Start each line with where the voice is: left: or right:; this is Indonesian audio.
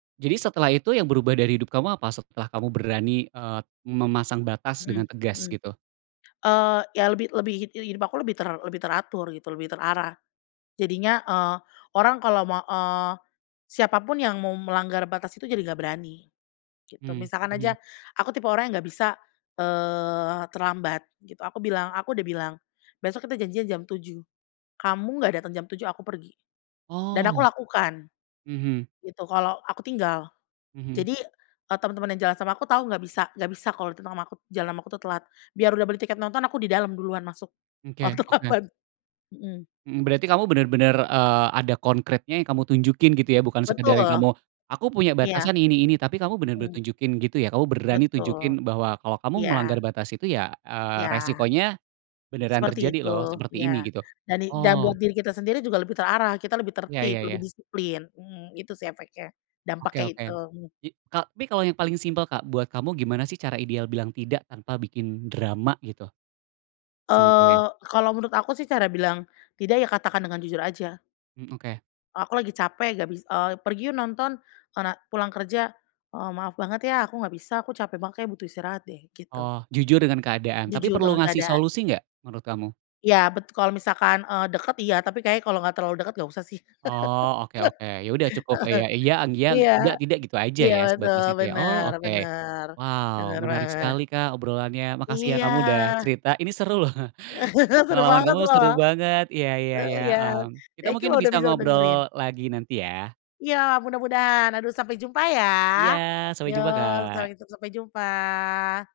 right: Jadi setelah itu yang berubah dari hidup kamu apa? Setelah kamu berani, eee, memasang batas
left: Mhm
right: dengan tegas
left: mhm.
right: gitu?
left: Eee, iya lebih lebih hi hidup aku lebih ter lebih teratur gitu, lebih terarah. Jadinya, eee, orang kalau mau eee, siapapun yang mau melanggar batas itu jadi nggak berani, gitu.
right: Mmm,
left: Misalkan
right: mhm.
left: aja, aku tipe orang yang nggak bisa, eee, terlambat gitu. Aku bilang aku udah bilang, "Besok kita janjian jam 7.00, kamu nggak datang jam 7.00 aku pergi," dan aku
right: Oh.
left: lakukan.
right: Mhm.
left: Gitu, kalau aku tinggal.
right: Mhm.
left: Jadi, kalau temen-temen yang jalan sama aku tahu nggak bisa nggak bisa kalau tentang sama aku tuh kalau jalan sama aku tuh telat. Biar udah beli tiket nonton aku di dalam duluan masuk,
right: Mmm, oke
left: waktu
right: oke.
left: kapan. Mhm.
right: Mhm, berarti kamu bener-bener, eee, ada konkretnya yang kamu tunjukin gitu ya. Bukan sekedar
left: Betul.
right: yang kamu, “Aku punya
left: Iya.
right: batasan ini ini,” tapi kamu bener-bener
left: Mmm.
right: tunjukin gitu ya. Kamu berani
left: Betul,
right: tunjukin bahwa, "Kalau kamu
left: iya.
right: melanggar batas itu ya, eee,
left: Iya.
right: resikonya beneran
left: Seperti
right: terjadi
left: itu,
right: loh seperti ini,"
left: iya.
right: gitu.
left: Jadi dan buat
right: Oh.
left: diri kita sendiri juga lebih terarah, kita lebih
right: Iya
left: tertib,
right: iya
left: lebih
right: iya.
left: disiplin. Mhm, itu sih efeknya,
right: Oke
left: dampaknya itu,
right: oke.
left: mmm.
right: Jadi ka tapi kalau yang paling simpel, Kak, buat kamu gimana sih cara ideal bilang tidak tanpa bikin drama gitu? Simpelnya.
left: Eee, kalau menurut aku sih cara bilang tidak ya katakan dengan jujur aja.
right: Mmm, oke.
left: "Aku lagi capek, gak bis" "Eee, pergi yuk nonton, kona pulang kerja." "Eee, maaf banget ya aku nggak bisa, aku capek banget kayaknya butuh istirahat deh," gitu.
right: Oh, jujur dengan keadaan, tapi
left: Jujur
right: perlu
left: dengan
right: ngasih
left: keadaan.
right: solusi gak menurut kamu?
left: Iya, betul, kalau misalkan, eee, deket iya, tapi kayaknya kalau nggak terlalu deket nggak usah sih.
right: Oh, oke oke, ya udah cukup lah, iya iya,
left: Heeh. Iya.
right: tidak tidak, gitu aja
left: Iya,
right: ya,
left: betul,
right: sebatas itu ya.
left: bener
right: Oh, oke.
left: bener,
right: Wow,
left: bener
right: menarik
left: banget.
right: sekali, Kak, obrolannya. Makasih ya
left: Iya.
right: kamu udah cerita, ini seru loh,
left: Seru
right: pengalaman
left: banget
right: kamu seru
left: loh.
right: banget. Iya iya
left: Heeh,
right: iya,
left: iya,
right: mmm. Kita
left: thank you
right: mungkin
left: loh, udah
right: bisa
left: bisa ngedengerin.
right: ngobrol lagi nanti iya.
left: Iya, mudah-mudahan, aduh, sampai jumpa ya.
right: Iya, sampai
left: Iya,
right: jumpa, Kak.
left: sampai ketemu, sampai jumpa.